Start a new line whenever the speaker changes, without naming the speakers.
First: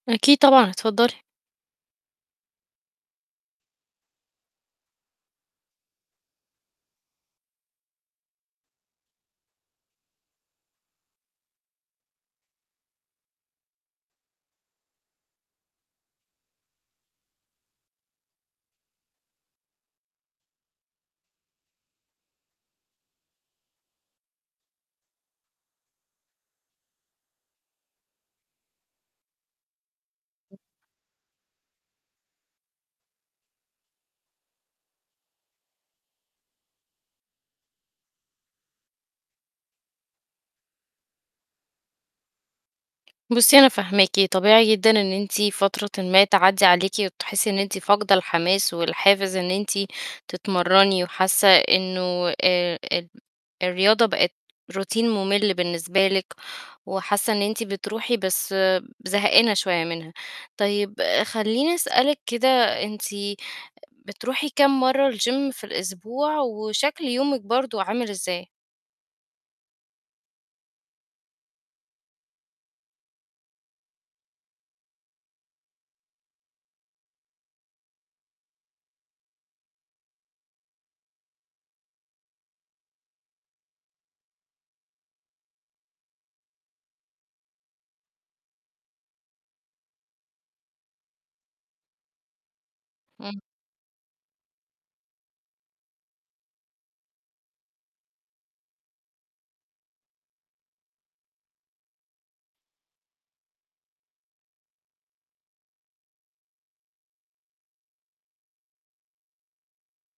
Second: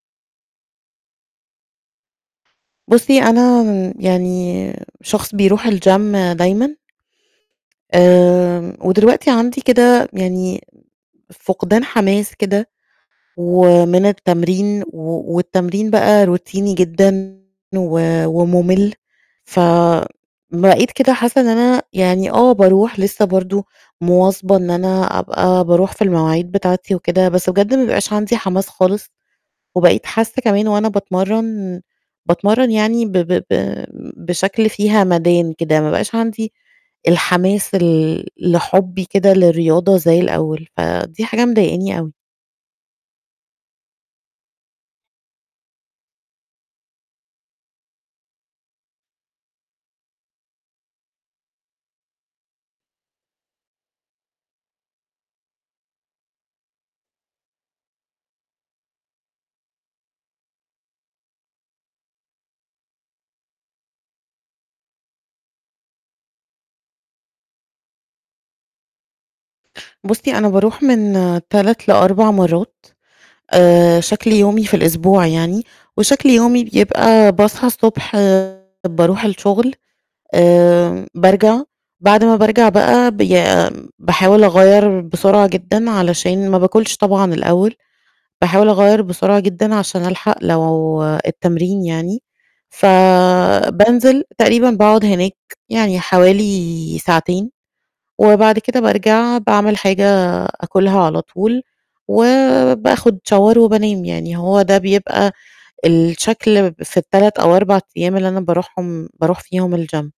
أكيد طبعًا، اتفضلي.
بُصي أنا يعني شخص بيروح الgym دايمًا، آمم، ودلوقتي عندي كده يعني فقدان حماس كده ومن التمرين، و والتمرين بقى روتيني جدًا و وممل فبقيت كده حاسّة إن أنا يعني آه باروح لِسّه برضه مواظبة إن أنا أبقى باروح في المواعيد بتاعتي وكده، بس بجد ما بيبقاش عندي حماس خالص وبقيت حاسة كمان وأنا باتمرّن، باتمرّن يعني ب ب ب بشكل فيه همدان كده ما بقاش عندي الحماس ال لحبي كده للرياضة زي الأول، فدي حاجة مضايقني أوي.
بُصي أنا فاهماكِ، طبيعي جدًا إن أنتِ فترةٍ ما تعدّي عليكِ وتحسّي إن أنتِ فاقدة الحماس والحافز إن أنتِ تتمرني وحاسّة إنه آآ، ال الرياضة بقت روتين ممل بالنسبة لِك وحاسّة إن أنتِ بتروحي بس زهانة شوية منها، طيب خلّيني أسألِك كده أنتِ بتروحي كام مَرّة الgym في الأسبوع وشكل يومِك برضه عامل إزاي؟
بُصي أنا باروح من 3 ل4 مَرّات، آآ، شكل يومي في الأسبوع يعني وشكل يومي بيبقى باصحى الصبح باروح الشغل، آآ بارجع، بعد ما بارجع بقى بي باحاول أغيّر بسرعة جدًا علشان ما بآكلش طبعًا الأول، باحاول أغيّر بسرعة جدًا عشان ألحق لو التمرين يعني،
إمم.
فبانزل تقريبًا باقعد هناك يعني حوالي ساعتين، وبعد كده بارجع باعمِل حاجة أكلها على طول وبآخد Shower وبانام. يعني هو ده بيبقى الشكل في ال3 أو 4 أيام اللي أنا باروحهم باروح فيهم الgym.